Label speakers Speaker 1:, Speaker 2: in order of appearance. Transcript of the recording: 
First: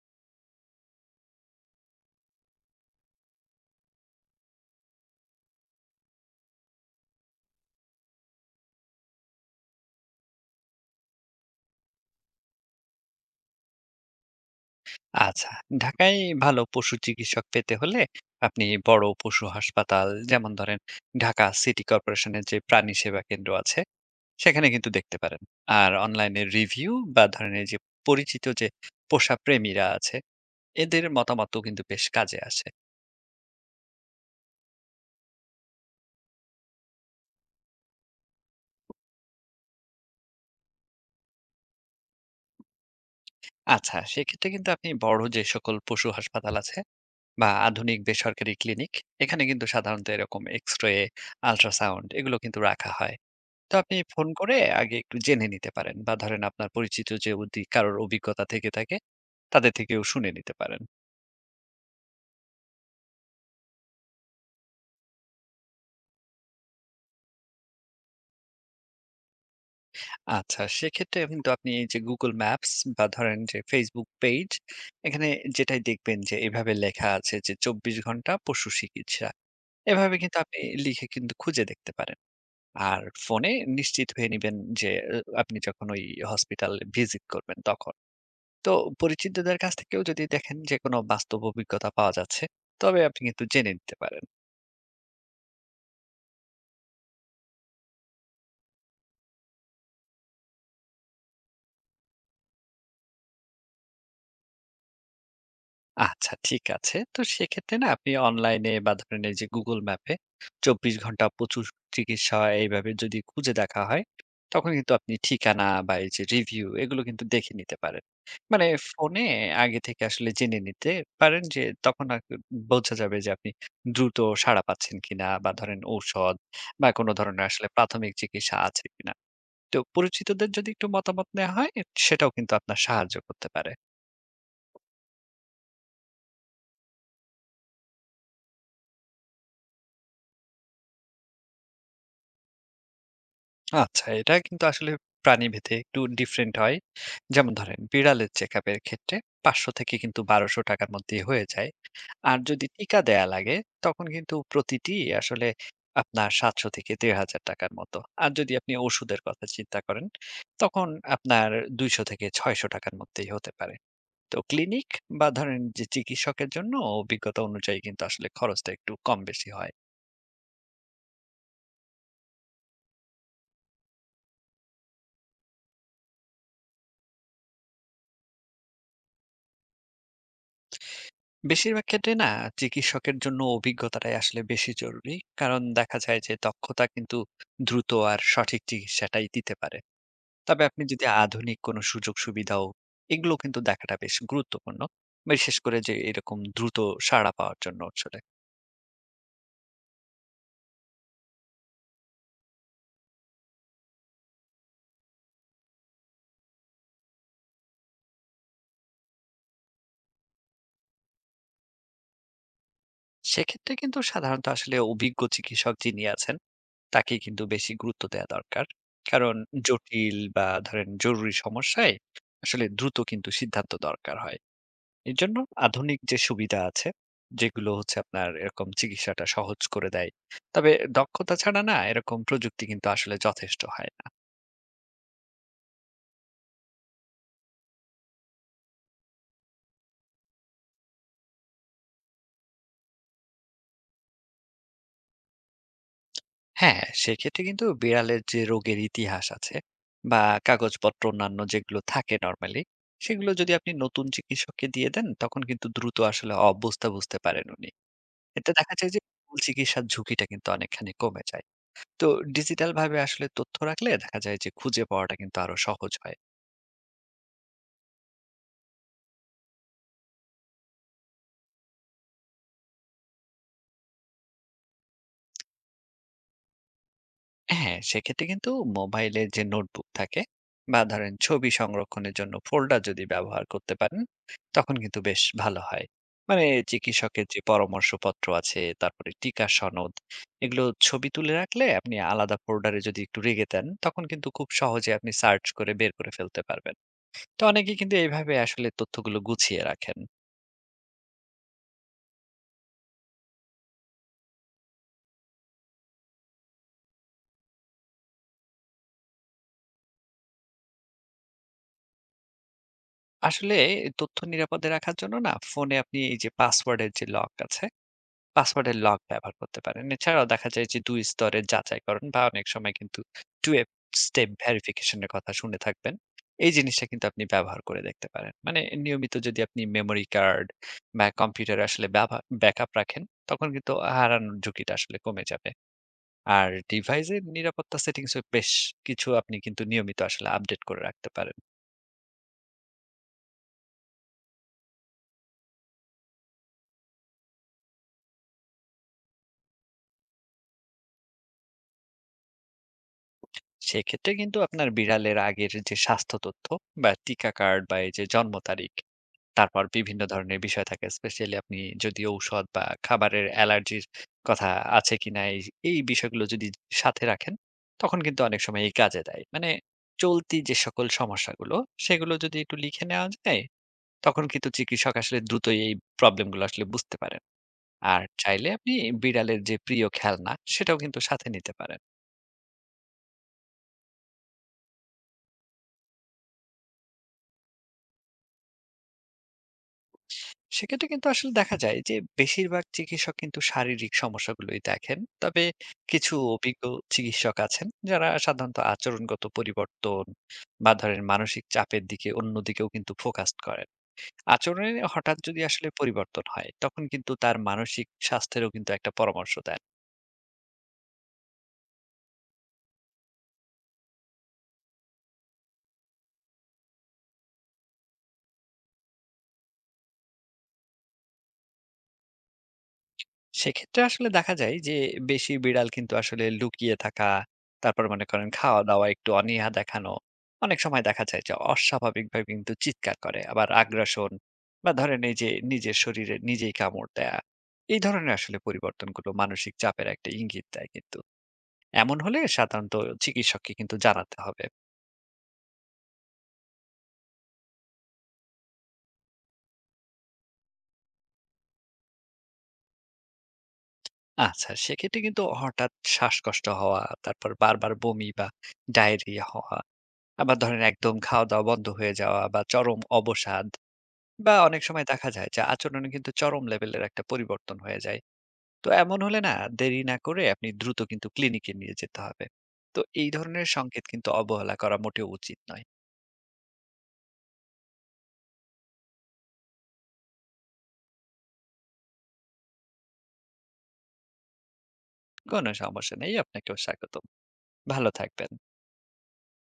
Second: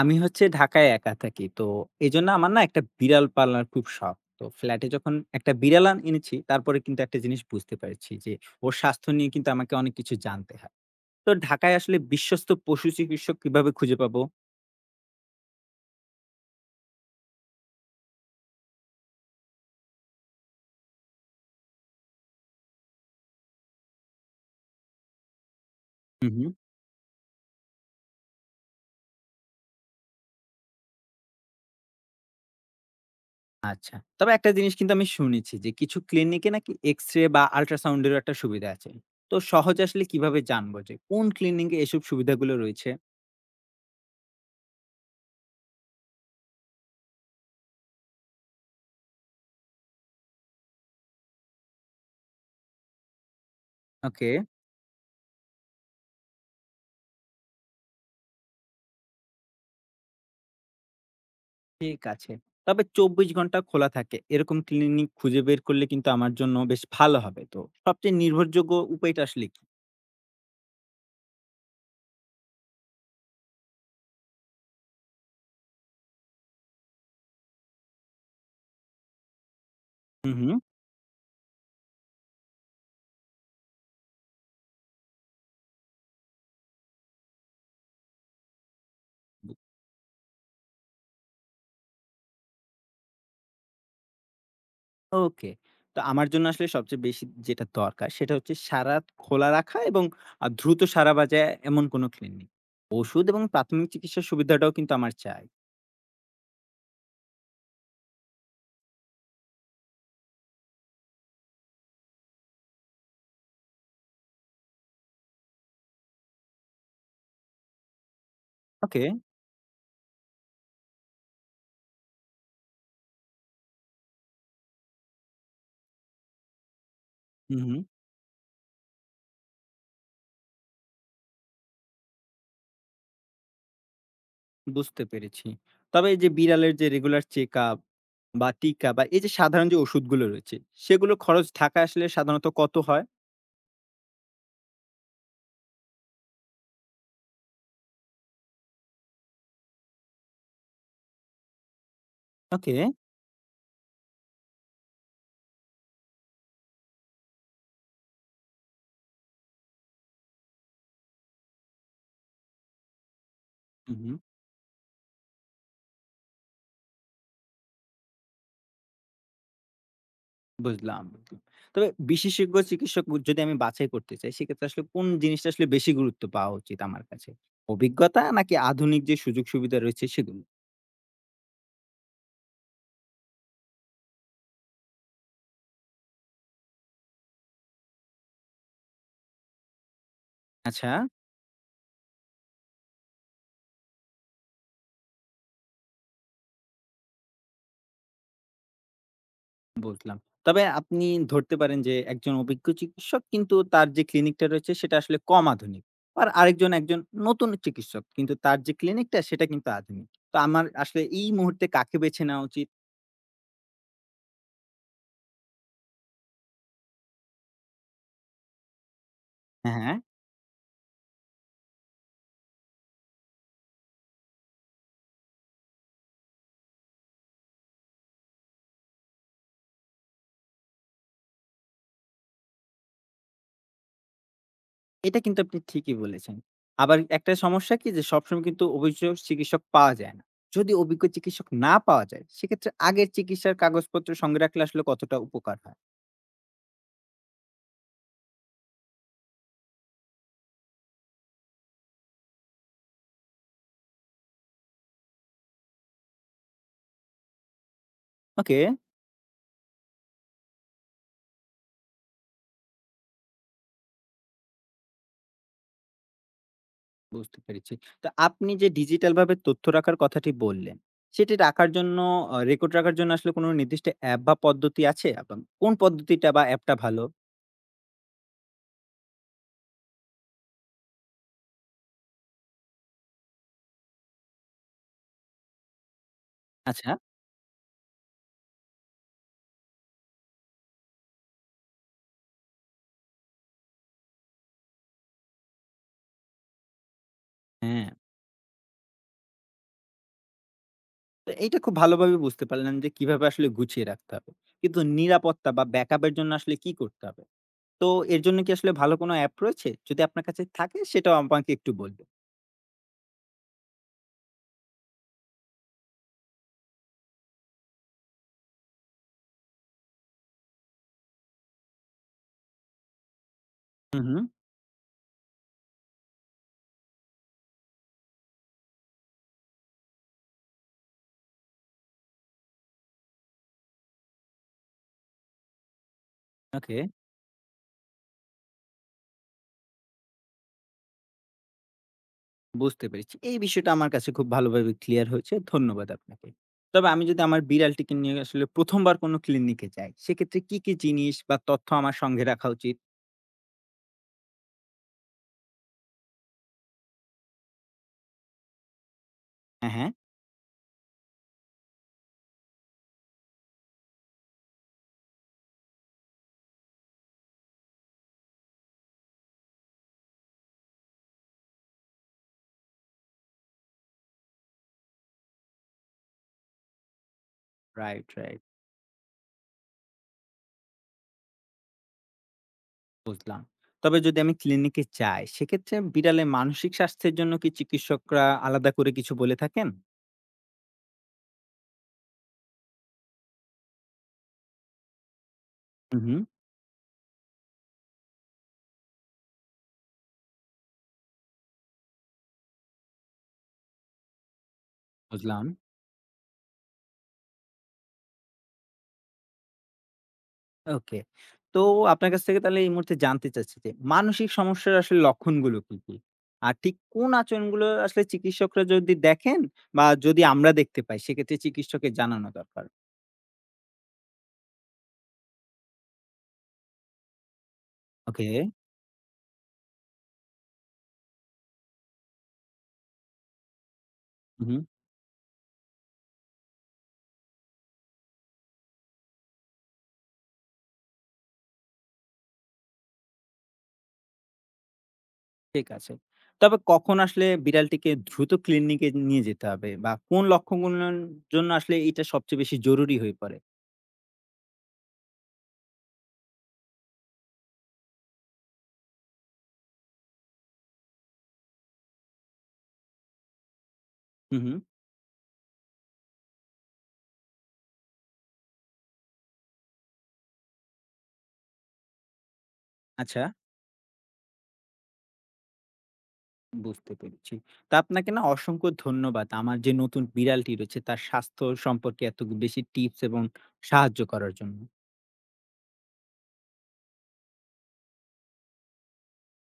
Speaker 1: আমি হচ্ছে ঢাকায় একা থাকি। তো এজন্য আমার না একটা বিড়াল পালার খুব শখ। তো ফ্ল্যাটে যখন একটা বিড়াল এনেছি তারপরে কিন্তু একটা জিনিস বুঝতে পেরেছি যে ওর স্বাস্থ্য নিয়ে কিন্তু আমাকে অনেক কিছু জানতে হয়। তো ঢাকায় আসলে বিশ্বস্ত পশু চিকিৎসক কিভাবে খুঁজে পাবো?
Speaker 2: আচ্ছা। ঢাকায় ভালো পশু চিকিৎসক পেতে হলে আপনি বড় পশু হাসপাতাল যেমন ধরেন ঢাকা সিটি কর্পোরেশনের যে প্রাণী সেবা কেন্দ্র আছে সেখানে কিন্তু দেখতে পারেন। আর
Speaker 1: হুম,
Speaker 2: অনলাইনে
Speaker 1: হুম।
Speaker 2: রিভিউ বা ধরেন এই যে পরিচিত যে পোষা প্রেমীরা আছে এদের মতামতও কিন্তু বেশ কাজে আসে।
Speaker 1: আচ্ছা। তবে একটা জিনিস কিন্তু আমি শুনেছি যে কিছু ক্লিনিকে নাকি এক্স-রে বা আল্ট্রাসাউন্ড এরও একটা সুবিধা আছে। তো সহজে আসলে কিভাবে জানবো যে কোন ক্লিনিকে এসব সুবিধাগুলো রয়েছে?
Speaker 2: আচ্ছা, সেক্ষেত্রে কিন্তু আপনি বড় যে সকল পশু হাসপাতাল আছে বা আধুনিক বেসরকারি ক্লিনিক এখানে কিন্তু সাধারণত এরকম এক্স-রে, আল্ট্রাসাউন্ড এগুলো কিন্তু রাখা হয়। তো আপনি ফোন
Speaker 1: ওকে।
Speaker 2: করে আগে একটু জেনে নিতে পারেন বা ধরেন আপনার পরিচিত যে কারোর অভিজ্ঞতা থেকে থাকে তাদের থেকেও শুনে নিতে পারেন।
Speaker 1: ঠিক আছে। তবে ২৪ ঘন্টা খোলা থাকে এরকম ক্লিনিক খুঁজে বের করলে কিন্তু আমার জন্য বেশ ভালো হবে। তো সবচেয়ে নির্ভরযোগ্য উপায়টা আসলে কি?
Speaker 2: আচ্ছা, সেক্ষেত্রে কিন্তু আপনি এই যে Google Maps বা ধরেন যে Facebook পেইজ এখানে যেটাই দেখবেন যে এভাবে লেখা আছে যে ২৪ ঘন্টা পশু চিকিৎসা। এভাবে
Speaker 1: হুম,
Speaker 2: কিন্তু
Speaker 1: হুম।
Speaker 2: আপনি লিখে কিন্তু খুঁজে দেখতে পারেন। আর ফোনে নিশ্চিত হয়ে নিবেন যে এ আপনি যখন ওই হসপিটাল ভিজিট করবেন তখন। তো পরিচিতদের কাছ থেকেও যদি দেখেন যে কোনো বাস্তব অভিজ্ঞতা পাওয়া যাচ্ছে, তবে আপনি কিন্তু জেনে নিতে পারেন।
Speaker 1: ওকে। তো আমার জন্য আসলে সবচেয়ে বেশি যেটা দরকার সেটা হচ্ছে সারারাত খোলা রাখা এবং দ্রুত সাড়া বাজায় এমন কোনো ক্লিনিক। ওষুধ এবং প্রাথমিক চিকিৎসার সুবিধাটাও কিন্তু আমার চাই।
Speaker 2: আচ্ছা ঠিক আছে। তো সেক্ষেত্রে না আপনি অনলাইনে বা ধরেন এই যে Google ম্যাপে ২৪ ঘন্টা প্রচুর চিকিৎসা এইভাবে যদি খুঁজে দেখা হয়, তখন কিন্তু আপনি ঠিকানা বা এই যে রিভিউ এগুলো কিন্তু দেখে নিতে পারেন। মানে
Speaker 1: ওকে।
Speaker 2: ফোনে আগে থেকে আসলে জেনে নিতে পারেন যে তখন আর বোঝা যাবে যে আপনি দ্রুত সাড়া পাচ্ছেন কিনা বা ধরেন ঔষধ বা কোনো ধরনের
Speaker 1: হুম,
Speaker 2: আসলে
Speaker 1: হুম।
Speaker 2: প্রাথমিক চিকিৎসা আছে কিনা। তো পরিচিতদের যদি একটু মতামত নেওয়া হয় সেটাও কিন্তু আপনার সাহায্য করতে পারে।
Speaker 1: বুঝতে পেরেছি। তবে এই যে বিড়ালের যে রেগুলার চেকআপ বা টিকা বা এই যে সাধারণ যে ওষুধগুলো রয়েছে সেগুলো খরচ ঢাকায় আসলে সাধারণত কত হয়?
Speaker 2: আচ্ছা এটা কিন্তু আসলে প্রাণীভেদে একটু ডিফারেন্ট হয়, যেমন ধরেন বিড়ালের চেক আপের ক্ষেত্রে ৫০০ থেকে কিন্তু ১২০০ টাকার মধ্যে হয়ে যায়। আর যদি
Speaker 1: ওকে।
Speaker 2: টিকা দেয়া লাগে তখন কিন্তু প্রতিটি আসলে আপনার ৭০০ থেকে ১৫০০ টাকার মতো। আর যদি আপনি ওষুধের কথা চিন্তা করেন তখন আপনার ২০০ থেকে ৬০০ টাকার মধ্যেই হতে পারে।
Speaker 1: হুম, হুম।
Speaker 2: তো ক্লিনিক বা ধরেন যে চিকিৎসকের জন্য অভিজ্ঞতা অনুযায়ী কিন্তু আসলে খরচটা একটু কম বেশি হয়।
Speaker 1: বুঝলাম। বুঝলাম। তবে বিশেষজ্ঞ চিকিৎসক যদি আমি বাছাই করতে চাই, সেক্ষেত্রে আসলে কোন জিনিসটা আসলে বেশি গুরুত্ব পাওয়া উচিত আমার কাছে? অভিজ্ঞতা নাকি আধুনিক যে সুযোগ সুবিধা রয়েছে সেগুলো?
Speaker 2: বেশিরভাগ ক্ষেত্রে না চিকিৎসকের জন্য অভিজ্ঞতাটাই আসলে বেশি জরুরি, কারণ দেখা যায় যে দক্ষতা কিন্তু দ্রুত আর সঠিক চিকিৎসাটাই দিতে পারে। তবে আপনি
Speaker 1: আচ্ছা,
Speaker 2: যদি আধুনিক কোনো সুযোগ সুবিধাও এগুলো কিন্তু দেখাটা বেশ গুরুত্বপূর্ণ, বিশেষ করে যে এরকম দ্রুত সাড়া পাওয়ার জন্য আসলে।
Speaker 1: বুঝলাম। তবে আপনি ধরতে পারেন যে একজন অভিজ্ঞ চিকিৎসক কিন্তু তার যে ক্লিনিকটা রয়েছে সেটা আসলে কম আধুনিক। আর আরেকজন একজন নতুন চিকিৎসক কিন্তু তার যে ক্লিনিকটা সেটা কিন্তু আধুনিক। তো আমার আসলে এই মুহূর্তে কাকে বেছে নেওয়া উচিত?
Speaker 2: সেক্ষেত্রে কিন্তু সাধারণত আসলে অভিজ্ঞ চিকিৎসক যিনি আছেন তাকেই কিন্তু বেশি গুরুত্ব দেয়া দরকার। কারণ
Speaker 1: হ্যাঁ।
Speaker 2: জটিল বা ধরেন জরুরি সমস্যায় আসলে দ্রুত কিন্তু সিদ্ধান্ত দরকার হয়। এজন্য আধুনিক যে সুবিধা আছে, যেগুলো হচ্ছে আপনার এরকম চিকিৎসাটা সহজ করে দেয়। তবে দক্ষতা ছাড়া না এরকম প্রযুক্তি কিন্তু আসলে যথেষ্ট হয় না।
Speaker 1: এটা কিন্তু আপনি ঠিকই বলেছেন। আবার একটা সমস্যা কি যে সবসময় কিন্তু অভিজ্ঞ চিকিৎসক পাওয়া যায় না। যদি অভিজ্ঞ চিকিৎসক না পাওয়া যায়, সেক্ষেত্রে আগের চিকিৎসার কাগজপত্র সঙ্গে রাখলে আসলে কতটা উপকার হয়?
Speaker 2: হ্যাঁ, সেক্ষেত্রে কিন্তু বিড়ালের যে রোগের ইতিহাস আছে বা কাগজপত্র অন্যান্য যেগুলো থাকে নরমালি, সেগুলো যদি আপনি নতুন চিকিৎসককে দিয়ে দেন, তখন কিন্তু দ্রুত আসলে অবস্থা বুঝতে পারেন উনি। এতে
Speaker 1: ওকে,
Speaker 2: দেখা যায় যে ভুল চিকিৎসার ঝুঁকিটা কিন্তু অনেকখানি কমে যায়। তো ডিজিটাল ভাবে আসলে তথ্য রাখলে দেখা যায় যে খুঁজে পাওয়াটা কিন্তু আরো সহজ হয়।
Speaker 1: বুঝতে পেরেছি। তো আপনি যে ডিজিটালভাবে তথ্য রাখার কথাটি বললেন, সেটি রাখার জন্য রেকর্ড রাখার জন্য আসলে কোনো নির্দিষ্ট অ্যাপ বা পদ্ধতি আছে? এবং কোন পদ্ধতিটা বা অ্যাপটা ভালো?
Speaker 2: হ্যাঁ, সেক্ষেত্রে কিন্তু মোবাইলের যে নোটবুক থাকে বা ধরেন ছবি সংরক্ষণের জন্য ফোল্ডার যদি ব্যবহার করতে পারেন, তখন কিন্তু বেশ ভালো হয়। মানে
Speaker 1: আচ্ছা,
Speaker 2: চিকিৎসকের যে পরামর্শপত্র আছে, তারপরে টিকা সনদ, এগুলো ছবি তুলে রাখলে আপনি আলাদা ফোল্ডারে যদি একটু রেখে দেন, তখন কিন্তু খুব সহজে আপনি সার্চ করে বের করে ফেলতে পারবেন। তো অনেকে
Speaker 1: হ্যাঁ।
Speaker 2: কিন্তু এইভাবে আসলে তথ্যগুলো গুছিয়ে রাখেন।
Speaker 1: তো এইটা খুব ভালোভাবে বুঝতে পারলাম যে কিভাবে আসলে গুছিয়ে রাখতে হবে। কিন্তু নিরাপত্তা বা ব্যাকআপ এর জন্য আসলে কি করতে হবে? তো এর জন্য কি আসলে ভালো কোনো অ্যাপ রয়েছে? যদি আপনার কাছে থাকে সেটাও আমাকে একটু বলবেন।
Speaker 2: আসলে এই তথ্য নিরাপদে রাখার জন্য না ফোনে আপনি এই যে পাসওয়ার্ডের যে লক আছে, পাসওয়ার্ডের লক ব্যবহার করতে পারেন। এছাড়াও দেখা যায় যে ২ স্তরের যাচাইকরণ বা অনেক সময় কিন্তু ২
Speaker 1: হুম, হুম।
Speaker 2: স্টেপ ভেরিফিকেশন এর কথা শুনে থাকবেন। এই জিনিসটা কিন্তু আপনি ব্যবহার করে দেখতে পারেন। মানে নিয়মিত যদি আপনি মেমোরি কার্ড বা কম্পিউটারে আসলে ব্যাকআপ রাখেন, তখন কিন্তু হারানোর ঝুঁকিটা আসলে কমে যাবে। আর
Speaker 1: ওকে,
Speaker 2: ডিভাইসের নিরাপত্তা সেটিংসে বেশ কিছু আপনি কিন্তু নিয়মিত আসলে আপডেট করে রাখতে পারেন।
Speaker 1: বুঝতে পেরেছি। এই বিষয়টা আমার কাছে খুব ভালোভাবে ক্লিয়ার হয়েছে। ধন্যবাদ আপনাকে। তবে আমি যদি আমার বিড়ালটিকে নিয়ে আসলে ১ম বার কোনো ক্লিনিকে যাই, সেক্ষেত্রে কি, কি জিনিস বা তথ্য আমার সঙ্গে রাখা উচিত?
Speaker 2: সেক্ষেত্রে কিন্তু আপনার বিড়ালের আগের যে স্বাস্থ্য তথ্য বা টিকা কার্ড বা এই যে জন্ম তারিখ, তারপর
Speaker 1: হ্যাঁ, হ্যাঁ।
Speaker 2: বিভিন্ন ধরনের বিষয় থাকে। স্পেশালি আপনি যদি ঔষধ বা খাবারের অ্যালার্জির কথা আছে কিনা এই বিষয়গুলো যদি সাথে রাখেন, তখন কিন্তু অনেক সময় এই কাজে দেয়। মানে চলতি যে সকল সমস্যাগুলো, সেগুলো যদি একটু লিখে নেওয়া যায়, তখন কিন্তু চিকিৎসক আসলে দ্রুতই এই প্রবলেমগুলো আসলে বুঝতে পারেন। আর
Speaker 1: রাইট, রাইট।
Speaker 2: চাইলে আপনি বিড়ালের যে প্রিয় খেলনা সেটাও কিন্তু সাথে নিতে পারেন।
Speaker 1: বুঝলাম। তবে যদি আমি ক্লিনিকে যাই, সেক্ষেত্রে বিড়ালের মানসিক স্বাস্থ্যের জন্য কি চিকিৎসকরা আলাদা করে কিছু বলে থাকেন?
Speaker 2: সেক্ষেত্রে কিন্তু আসলে দেখা যায় যে বেশিরভাগ চিকিৎসক কিন্তু শারীরিক সমস্যাগুলোই দেখেন, তবে
Speaker 1: হুম,
Speaker 2: কিছু
Speaker 1: হুম।
Speaker 2: অভিজ্ঞ চিকিৎসক আছেন যারা সাধারণত আচরণগত পরিবর্তন বা ধরেন মানসিক চাপের দিকে অন্যদিকেও কিন্তু ফোকাস করেন। আচরণে হঠাৎ যদি
Speaker 1: বুঝলাম।
Speaker 2: আসলে পরিবর্তন হয় তখন কিন্তু তার মানসিক স্বাস্থ্যেরও কিন্তু একটা পরামর্শ দেন।
Speaker 1: ওকে। তো আপনার কাছ থেকে তাহলে এই মুহূর্তে জানতে চাচ্ছি যে, মানসিক সমস্যার আসলে লক্ষণগুলো কি, কি? আর ঠিক কোন আচরণগুলো আসলে চিকিৎসকরা যদি দেখেন বা যদি আমরা দেখতে পাই সেক্ষেত্রে চিকিৎসকের জানানো দরকার?
Speaker 2: সেক্ষেত্রে আসলে দেখা যায় যে বেশি বিড়াল কিন্তু আসলে লুকিয়ে থাকা, তারপর মনে
Speaker 1: ওকে।
Speaker 2: করেন খাওয়া-দাওয়া একটু অনীহা দেখানো। অনেক সময় দেখা যায় যে অস্বাভাবিকভাবে কিন্তু চিৎকার করে। আবার আগ্রাসন
Speaker 1: উহু,
Speaker 2: বা ধরেন এই যে নিজের শরীরে নিজেই কামড় দেয়া। এই ধরনের আসলে পরিবর্তনগুলো মানসিক চাপের একটা ইঙ্গিত দেয় কিন্তু। এমন হলে সাধারণত চিকিৎসককে কিন্তু জানাতে হবে।
Speaker 1: ঠিক আছে। তবে কখন আসলে বিড়ালটিকে দ্রুত ক্লিনিকে নিয়ে যেতে হবে বা কোন লক্ষণগুলোর জন্য আসলে এটা সবচেয়ে বেশি জরুরি হয়ে পড়ে?
Speaker 2: আচ্ছা সেক্ষেত্রে কিন্তু হঠাৎ শ্বাসকষ্ট হওয়া, তারপর বারবার বমি বা ডায়রিয়া হওয়া, আবার ধরেন একদম খাওয়া-দাওয়া বন্ধ হয়ে যাওয়া বা চরম অবসাদ, বা
Speaker 1: হু, হু।
Speaker 2: অনেক সময় দেখা যায় যে আচরণে কিন্তু চরম লেভেলের একটা পরিবর্তন হয়ে যায়। তো এমন হলে না দেরি না করে আপনি দ্রুত কিন্তু ক্লিনিকে নিয়ে যেতে হবে। তো এই
Speaker 1: আচ্ছা।
Speaker 2: ধরনের সংকেত কিন্তু অবহেলা করা মোটেও উচিত নয়।
Speaker 1: বুঝতে পেরেছি। তো আপনাকে না অসংখ্য ধন্যবাদ। আমার যে নতুন বিড়ালটি রয়েছে তার স্বাস্থ্য সম্পর্কে এত বেশি টিপস এবং সাহায্য করার জন্য।
Speaker 2: কোনো সমস্যা নেই। আপনাকেও স্বাগতম। ভালো থাকবেন।